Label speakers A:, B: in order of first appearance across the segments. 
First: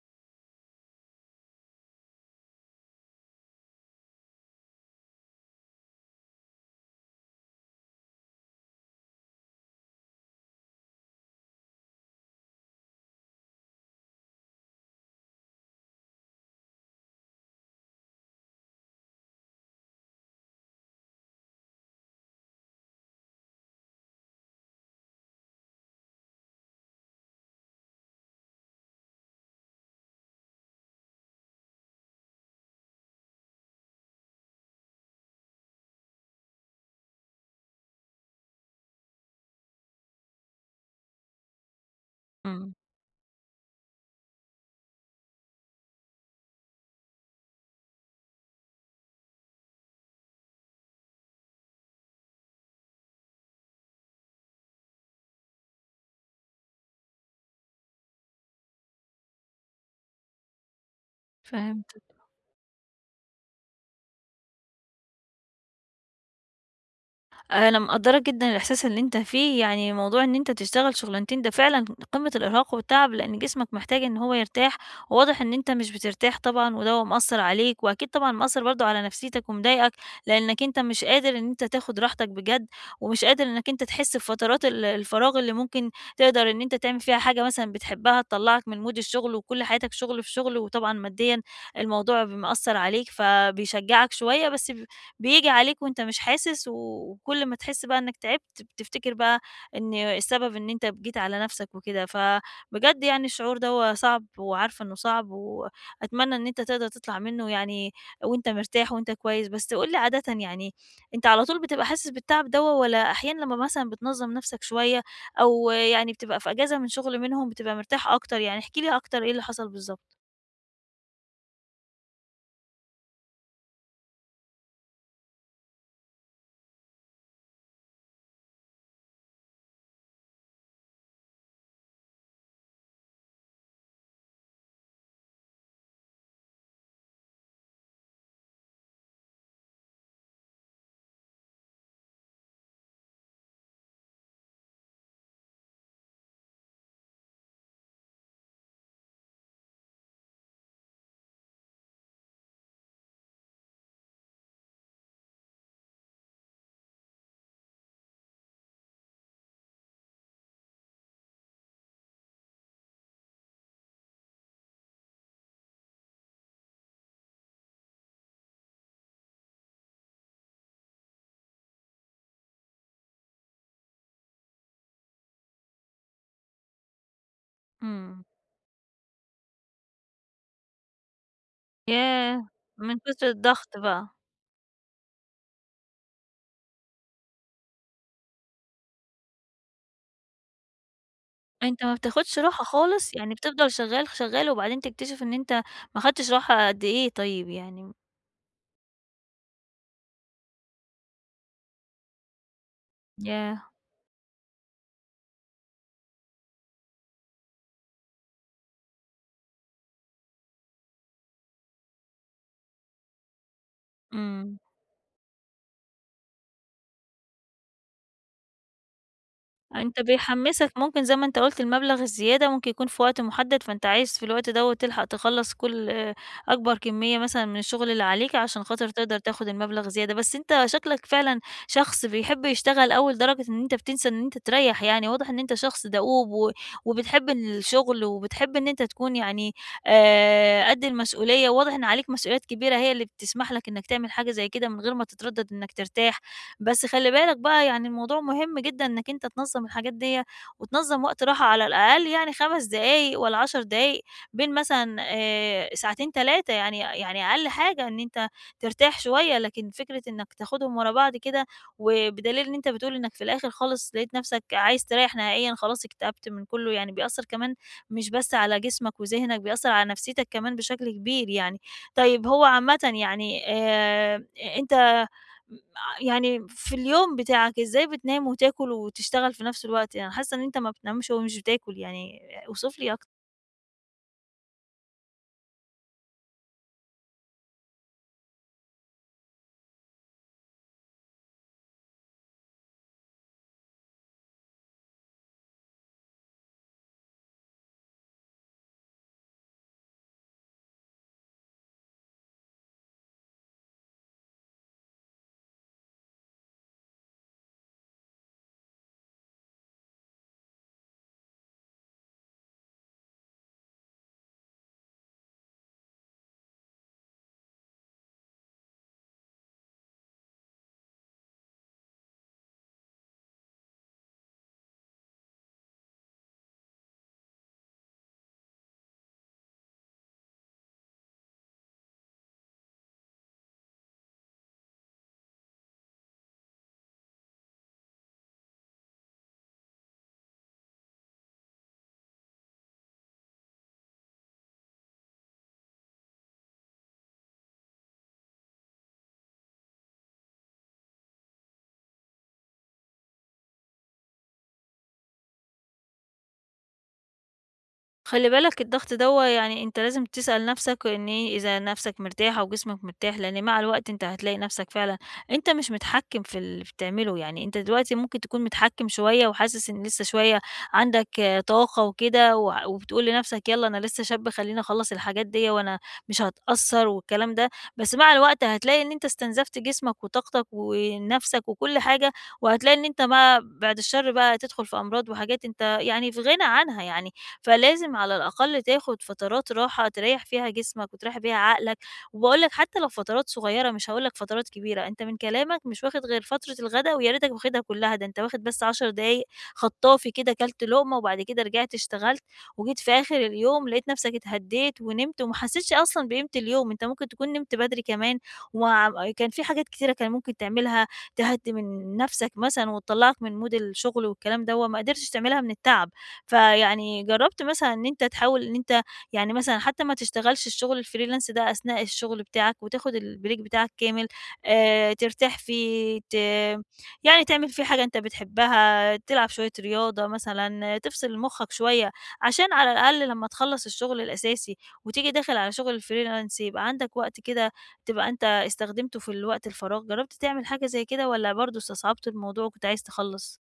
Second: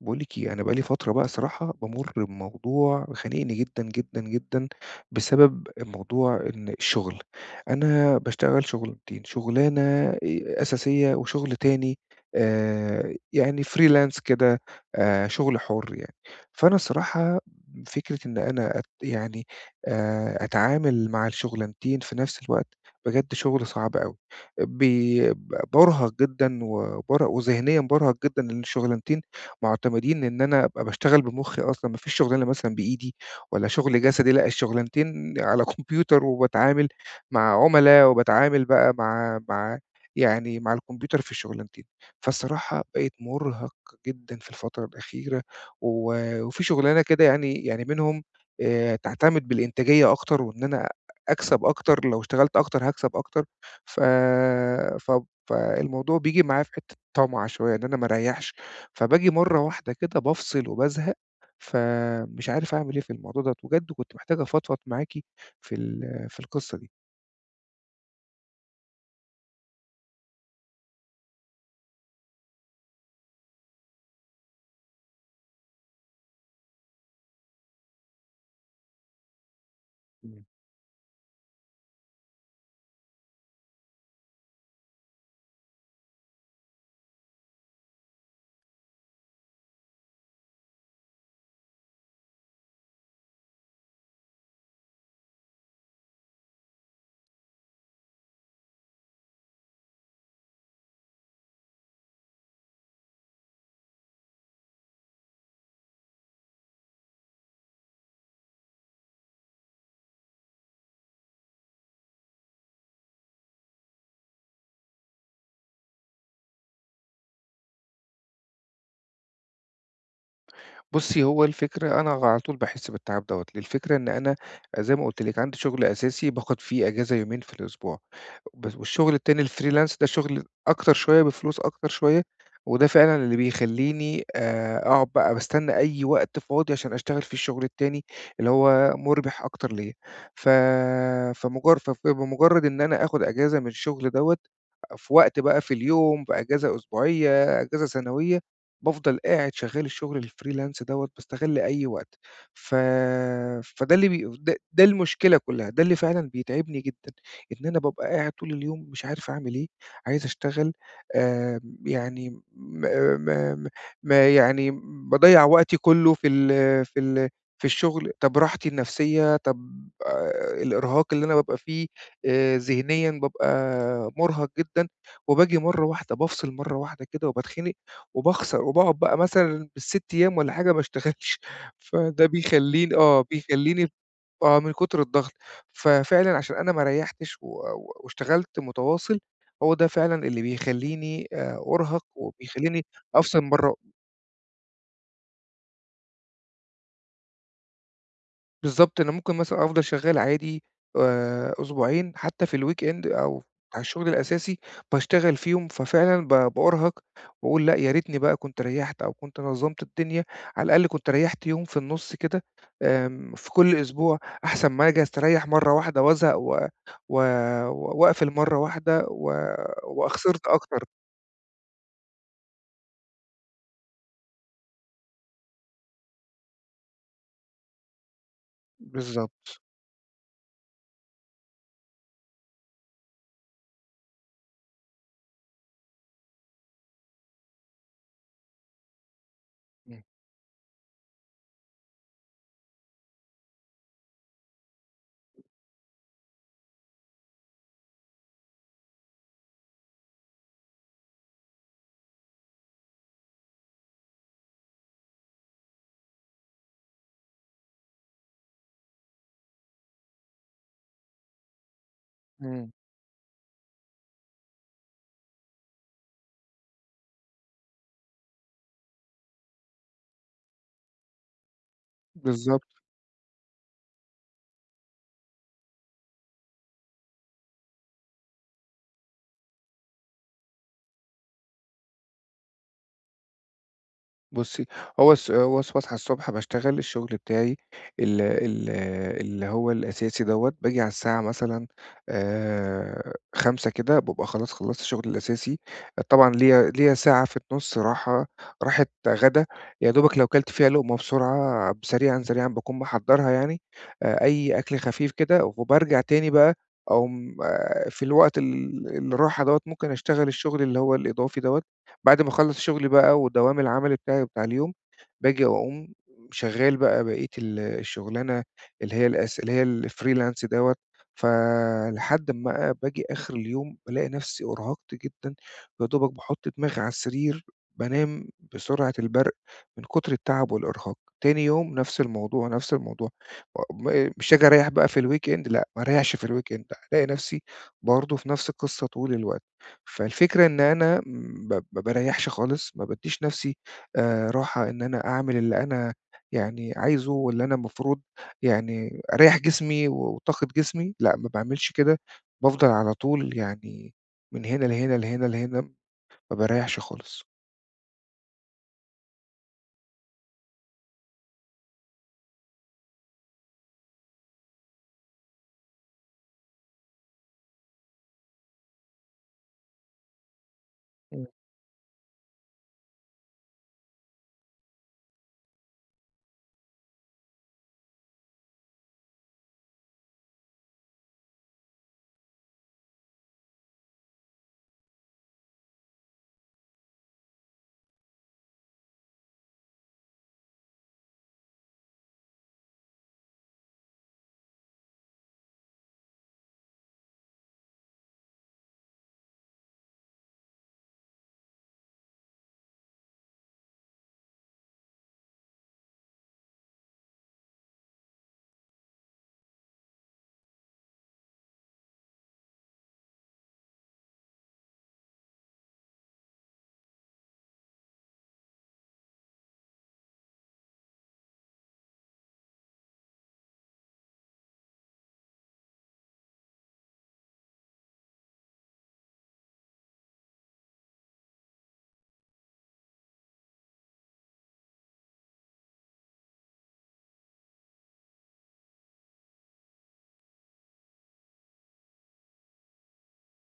A: باقول لِك إيه، أنا بقى لي فترة بقى صراحة بامُر بموضوع خانقني جدًا، جدًا، جدًا بسبب موضوع إن الشغل. أنا باشتغل شغلانتين، شغلانة آآ أساسية وشغل تاني يعني freelance كده شغل حُر يعني. فأنا الصراحة فكرة إن أنا يعني أتعامل مع الشغلانتين في نفس الوقت، بجد شغل صعب أوي. بي ب بارهق جدًا وذهنيًا بارهق جدًا لإن الشغلانتين معتمدين إن أنا أبقى باشتغل بمُخّي أصلًا، ما فيش شُغلانة مثلًا بإيدي والّا شُغل جسدي، لأ الشُغلانتين على كمبيوتر وباتعامل مع عُملا وباتعامل بقى مع يعني مع الكمبيوتر في الشُغلانتين.
B: إمم،
A: فالصراحة بقيت مُرهَق جدًا في الفترة الأخيرة و وفي شُغلانة كده يعني منهم تعتمد بالإنتاجية أكتر وإن أنا أكسب أكتر، لو اشتغلت أكتر هاكسب أكتر، ف ف فالموضوع بييجي معايا في حتّة طمع شوية، إن أنا ما أريّحش فباجي مرّة واحدة كده بافصل وبازهق،
B: فهمتك.
A: فمش عارف أعمل إيه في الموضوع دوّة، بجد كنت محتاج أفضفض معاكِ في القصة دي.
B: أنا مقدّرة جدًا الإحساس اللي أنت فيه، يعني موضوع إن أنت تشتغل شغلانتين ده فعلًا قمة الإرهاق والتعب، لإن جسمك محتاج إن هو يرتاح، وواضح إن أنت مش بترتاح طبعًا وده هو مأثّر عليك، وأكيد طبعًا مأثّر برضه على نفسيتك ومضايقك،
A: إمم.
B: لإنك أنت مش قادر إن أنت تاخد راحتك بجد، ومش قادر إنك أنت تحس بفترات الفراغ اللي ممكن تقدر إن أنت تعمل فيها حاجة مثلًا بتحبها تطلّعك من مود الشغل، وكل حياتك شغل في شغل، وطبعًا ماديًا الموضوع مأثّر عليك، فبيشجعك شوية بس بييجي عليك وأنت مش حاسس، وكل ما تحس بقى إنك تعبت بتفتكر بقى إن السبب إن أنت جيت على نفسك وكده، فبجد يعني الشعور دوّة صعب وعارفة إنه صعب، وأتمنى إن أنت تقدر تطلع منه يعني وأنت مرتاح وأنت كويس، بس قُل لي عادةً يعني أنت على طول بتبقى حاسس بالتعب دوّة والّا أحيانًا لمّا مثلًا بتنظم نفسك شوية أو يعني بتبقى في إجازة من شغل منهم بتبقى مرتاح أكتر؟ يعني احكِ لي أكتر إيه اللي حصل بالضبط؟
A: بُصّي، هو الفكرة أنا على طول باحس بالتعب دوّة. الفكرة إن أنا زي ما قُلت لِك عندي شغل أساسي باخد فيه إجازة يومين في الأسبوع. بس والشغل التاني الfreelance ده شغل أكتر شوية، بفلوس أكتر شوية، وده فعلًا اللي بيخلّيني أقعد بقى باستنى أي وقت فاضي عشان أشتغل فيه الشغل التاني، اللي هو مُربح أكتر ليّا. ف فمجر فف بمجرد إن أنا آخد أجازة من الشغل دوّة، في وقت بقى في اليوم، بأجازة أسبوعية، أجازة سنوية، بافضل قاعد شغّال الشغل الfreelance دوّة، باستغل أي وقت. ف فده اللي بي د ده المشكلة كلّها. ده اللي فعلًا بيتعبني جدًا. إن أنا بابقى قاعد طول اليوم مش عارف أعمل إيه، عايز أشتغل آآ يعني م م م- ما يعني باضيّع وقتي كُلّه في الشغل، طَب راحتي النفسية، طَب الإرهاق اللي أنا بابقى فيه ذهنيًا بابقى مُرهَق جدًا، وباجي مرّة واحدة بافصل مرّة واحدة كده وباتخنق
B: إمم.
A: وباخسر وباقعد بقى مثلًا بال6 أيام والّا حاجة ما اشتغلش. فده
B: ياه!
A: بيخلّيني
B: من
A: آه،
B: كتر الضغط
A: بيخلّيني
B: بقى.
A: آه، من كتر الضغط، ففعلًا عشان أنا ما ريّحتش و و واشتغلت متواصل، هو ده فعلًا اللي بيخلّيني
B: أنت ما
A: أُرهق
B: بتاخدش راحة
A: وبيخلّيني
B: خالص، يعني
A: أفصل
B: بتفضل
A: برّه
B: شغال، شغال، وبعدين تكتشف إن أنت ما خدتش راحة قد إيه طيب يعني؟
A: بالضبط. أنا ممكن مثلًا أفضل شغّال عادي أسبوعين حتّى في الweekend أو
B: ياه!
A: بتاع الشغل الأساسي باشتغل فيهم، ففعلًا بأُرهَق وأقول لأ يا ريتني بقى كنت ريّحت أو كنت نظّمت الدنيا، على الأقل كنت ريّحت يوم في النُص كده في كل أسبوع،
B: إمم.
A: أحسن ما آجي أستريّح مرّة واحدة وأزهق و و وأقفل مرّة واحدة
B: أنت
A: وخسرت
B: بيحمّسك
A: أكتر.
B: ممكن زي ما أنت قُلت المبلغ الزيادة ممكن يكون في وقت محدد، فأنت عايز في الوقت دوّة تلحق تخلّص كل آه، أكبر كمية مثلًا من الشغل اللي عليك عشان خاطر تقدر
A: بالضبط،
B: تاخد المبلغ زيادة، بس أنت شكلك فعلًا شخص بيحب يشتغل أوي لدرجة إن أنت بتنسى إن أنت تريّح يعني، واضح إن أنت شخص دؤوب وبتحب الشغل وبتحب إن أنت تكون يعني
A: إمم،
B: قد المسؤولية، وواضح إن عليك مسؤوليات كبيرة هي اللي بتسمح لك إنّك تعمل حاجة زي كده من غير ما تتردد إنّك ترتاح. بس خلّي بالك بقى يعني الموضوع مهم جدًا إنك أنت تنظّم الحاجات ديّة، وتنظّم وقت راحة على الأقل يعني 5 دقايق والّا 10 دقايق بين مثلًا ساعتين 3 يعني يعني أقل حاجة إن أنت ترتاح شوية، لكن فكرة إنك تاخدهم ورا بعض كده، وبدليل إن أنت
A: إمم،
B: بتقول إنك في الآخر خالص لقيت نفسك عايز تريّح نهائيًا خلاص اكتئبت من كلّه، يعني بيأثّر كمان مش بس على جسمك وذهنك، بيأثّر على نفسيتك كمان بشكل كبير يعني. طيب هو
A: بالضبط.
B: عامةً يعني أنت يعني في اليوم بتاعك إزاي بتنام وتاكل وتشتغل في نفس الوقت؟ أنا حاسة إن أنت ما بتنامش ومش بتاكل يعني اوصف لي أكتر.
A: بُصّي، هو الص هو الص باصحى الصبح باشتغل الشغل بتاعي ال ال اللي هو الأساسي دوّة. باجي على الساعة مثلًا 17:00 كده. بابقى خلاص خلّصت شغلي الأساسي. طبعًا ليّا ساعة في النُص راحة، راحة غدا. يا دوبك لو كلت فيها لقمة بسرعة سريعًا، سريعًا باكون محضّرها يعني. أي أكل خفيف كده. وبارجع تاني بقى أقوم في الوقت الراحة دوّة ممكن أشتغل الشغل اللي هو الإضافي دوّة. بعد ما أخلّص شغلي بقى ودوام العمل بتاعي بتاع اليوم، باجي أقوم شغّال بقى بقية الشغلانة اللي هي الfreelance دوّة. فلحد أمّا باجي آخر اليوم بالاقي نفسي أُرهقت جدًا. يا دوبك باحُط دماغي على السرير بانام بسرعة البرق من كتر التعب والإرهاق. تاني يوم نفس الموضوع، نفس الموضوع. مش آجي أريّح بقى في الweekend لأ. ما أريّحش في الweekend ألاقي نفسي برضه في نفس القصة طول الوقت. فالفكرة إن أنا ما باريّحش خالص. ما بادّيش نَفْسي راحة إن أنا أعمل اللي أنا يعني عايزه واللي أنا المفروض يعني أريّح جسمي وطاقة جسمي. لأ ما باعملش كده. بافضل على طول يعني من هنا لهنا، لهنا لهنا، ما باريّحش خالص.
B: خلّي بالك الضغط دوّة يعني أنت لازم تسأل نَفْسك إن إيه، إذا نَفْسك مرتاح أو جسمك مرتاح، لإن مع الوقت أنت هتلاقي نَفْسك فعلًا أنت مش متحكّم في اللي بتعمله، يعني أنت دلوقتي ممكن تكون متحكّم شوية وحاسس إن لسه شوية عندك
A: إمم.
B: آه، طاقة وكده وبتقول لنَفْسك يالّا أنا لسه شاب خلّيني أخلّص الحاجات ديّة وأنا مش هاتأثّر والكلام ده، بس مع الوقت هتلاقي إن أنت استنزفت جسمك وطاقتك ونَفْسك وكل حاجة، وهتلاقي إن أنت بقى بعد الشر بقى هتدخُل في أمراض وحاجات أنت يعني في غنى عنها يعني. فلازم على الأقل تاخد فترات راحة تريّح فيها جسمك وتريّح بيها عقلك، وباقول لك حتى لو فترات صغيرة مش هاقول لك فترات كبيرة، أنت من كلامك مش واخد غير فترة الغدا ويا ريتك واخدها كلها، ده أنت واخد بس 10 دقايق خطافي كده كلت لقمة وبعد كده رجعت اشتغلت، وجيت في آخر اليوم لقيت نفسك اتهديت ونمت وما حسيتش أصلًا بقيمة اليوم، أنت ممكن تكون نمت بدري كمان وع كان في حاجات كتيرة كان ممكن تعملها تهدي من نفسك مثلًا وتطلّعك من مود الشغل والكلام دوّة، ما قدرتش تعملها من التعب. فيعني جرّبت مثلًا إن أنت تحاول إن أنت يعني مثلًا حتى ما تشتغلش الشغل الfreelance ده أثناء الشغل بتاعك وتاخد الbreak بتاعك كامل، ترتاح فيه، يعني تعمل فيه حاجة أنت بتحبها، تلعب شوية رياضة مثلًا، آه، تفصل مُخّك شوية، عشان على الأقل لمّا تخلّص الشغل الأساسي وتيجي داخل على شغل الfreelance يبقى عندك وقت كده تبقى أنت استخدمته في الوقت الفراغ، جرّبت تعمل حاجة زي كده والّا برضه استصعبت الموضوع وكنت عايز تخلّص؟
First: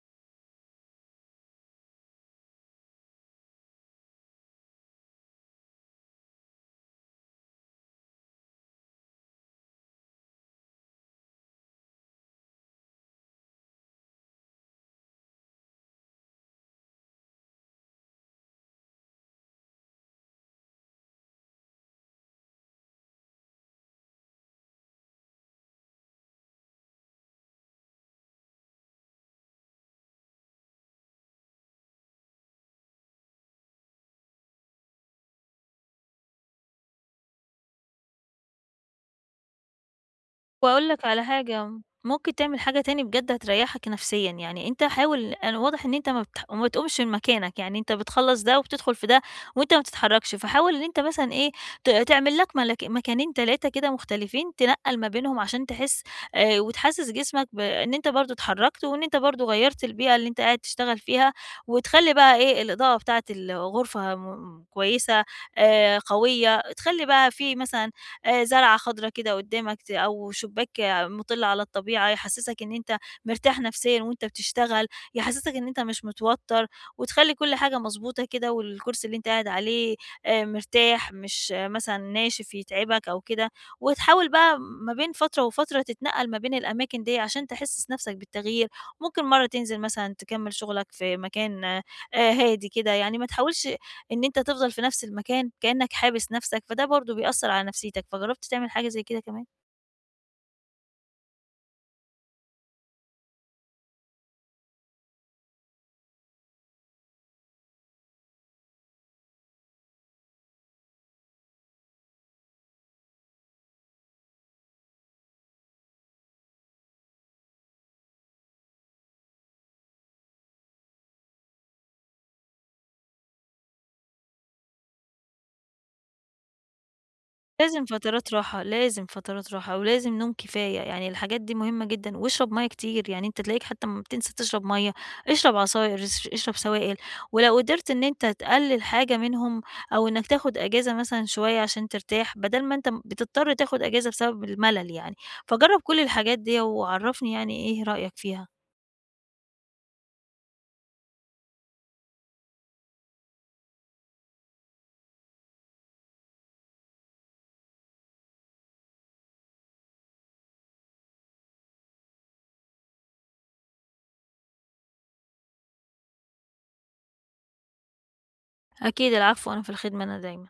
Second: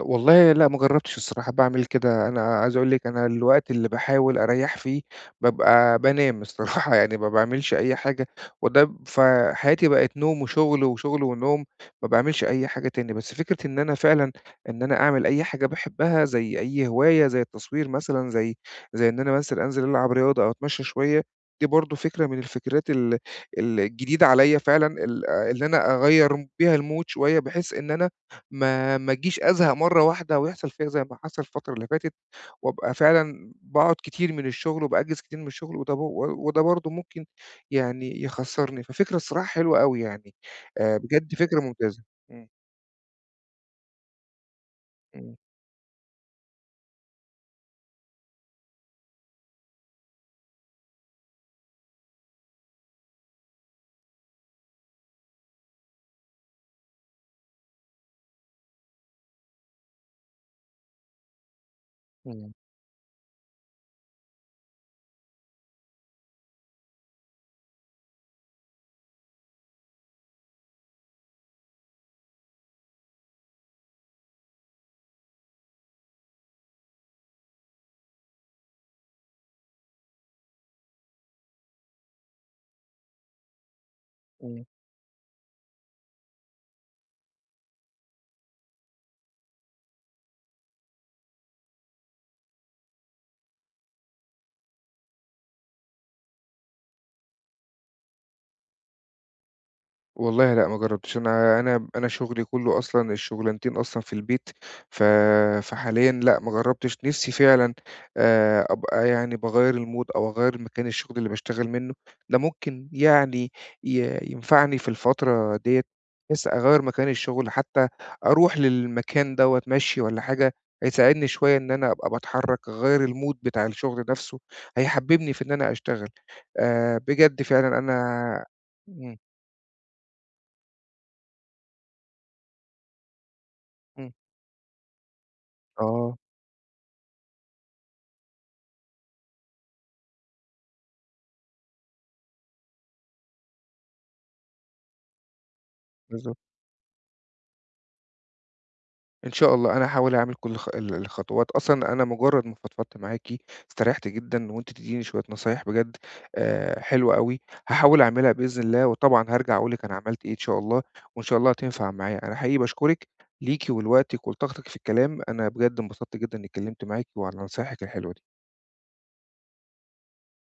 A: والله لأ، ما جرّبتش الصراحة باعمل كده. أنا عايز أقول لِك أنا الوقت اللي باحاول أريّح فيه بابقى بانام الصراحة. يعني ما باعملش أي حاجة. وده ب فحياتي بقت نوم وشغل، وشغل ونوم. ما باعملش أي حاجة تاني. بس فكرة إن أنا فعلًا إن أنا أعمل أي حاجة باحبها، زي أي هواية، زي التصوير مثلًا، زي إن أنا مثلًا أنزل ألعب رياضة أو أتمشى شوية. دي برضه فكرة من الفكرات ال ال الجديدة عليَّ فعلًا، ال آه، اللي أنا أغيّر بيها الmood شوية، بحيث إن أنا ما اجيش أزهق مرّة واحدة ويحصل فيّا زي ما حصل الفترة اللي فاتت. وأبقى فعلًا باقعد كتير من الشغل وباأجّز كتير من الشغل وده برضه ممكن يعني يخسّرني. ففكرة الصراحة حلوة أوي يعني.
B: وأقول لك على
A: بجد فكرة
B: حاجة،
A: ممتازة.
B: ممكن
A: إمم،
B: تعمل حاجة تاني بجد هتريّحك نفسيًا، يعني أنت حاول
A: إمم،
B: أنا واضح إن أنت ما بتقومش من مكانك، يعني أنت بتخلّص ده وبتدخل في ده وأنت ما بتتحركش، فحاول إن أنت مثلًا إيه تعمل لك ملك مكانين 3 كده مختلفين تنقّل ما بينهم عشان تحس وتحسّس جسمك بإن أنت برضه اتحركت وإن أنت برضه غيّرت البيئة اللي أنت قاعد تشتغل فيها، وتخلّي بقى
A: إمم،
B: إيه الإضاءة بتاعة الغرفة كويسة قوية، تخلّي بقى في مثلًا زرعة خضرا كده قدامك أو شباك آه، مُطِل على الطبيعة، يحسسك إن أنت مرتاح نفسيًا وأنت بتشتغل، يحسسك إن أنت مش متوتر، وتخلّي كل حاجة مضبوطة كده، والكرسي اللي أنت قاعد عليه مرتاح، مش آه، مثلًا ناشف يتعبك أو كده، وتحاول بقى
A: إمم.
B: ما بين فترة وفترة تتنقل ما بين الأماكن ديّة عشان تحسس نفسك بالتغيير، ممكن مرة تنزل مثلًا تكمّل شغلك في مكان هادي كده، يعني ما تحاولش إن أنت تفضل في نفس المكان، كأنك حابس نفسك، فده برضه بيأثّر على نفسيتك، فجرّبت تعمل حاجة زي كده كمان؟
A: والله لأ، ما جرّبتش. أنا شُغلي كُلّه أصلًا الشُغلانتين أصلًا في البيت. ف فحاليًا لأ، ما جرّبتش. نِفْسي فعلًا أبقى يعني باغيّر الmood أو أغيّر مكان الشُغل اللي باشتغل منّه. ده ممكن يعني ينفعني في الفترة ديّة بحيث أغيّر مكان الشُغل، حتّى أروح للمكان دوّة مَشْي والّا حاجة. هيساعدني شوية إن أنا أبقى باتحرّك، أغيّر الmood بتاع الشُغل نَفْسه. هيحبّبني في إن أنا أشتغل. بجد فعلًا
B: لازم فترات
A: أنا
B: راحة، لازم
A: إمم،
B: فترات راحة، ولازم نوم كفاية، يعني الحاجات دي مهمة جدًا، واشرب مَيّة كتير، يعني أنت تلاقيك حتى أمّا
A: إمم.
B: بتنسى تشرب مَيّة، اشرب عصاير،
A: آه،
B: اشرب سوائل، ولو قدرت إن أنت تقلل حاجة منهم أو إنك تاخد أجازة مثلًا شوية عشان ترتاح، بدل ما أنت بتضطر تاخد أجازة بسبب الملل يعني، فجرّب كل
A: بالضبط.
B: الحاجات دي وعرّفني يعني إيه رأيك فيها.
A: إن شاء الله أنا هاحاول أعمل كل الخطوات. أصلًا أنا مجرّد ما فضفضت معاكِ استريّحت جدًا وأنتِ تدّيني شوية نصايح بجد حلوة أوي. هاحاول أعملها بإذن الله وطبعًا هارجع أقول لِك أنا عملت إيه إن شاء الله. وإن شاء الله هتنفع معايا. أنا حقيقي باشكرِك، ليكِ ولوقتِك ولطاقتِك في الكلام. أنا بجد انبسطت جدًا إنّي اتكلّمت معاكِ وعلى نصايحِك الحلوة
B: أكيد العفو، أنا في الخدمة أنا دايمًا.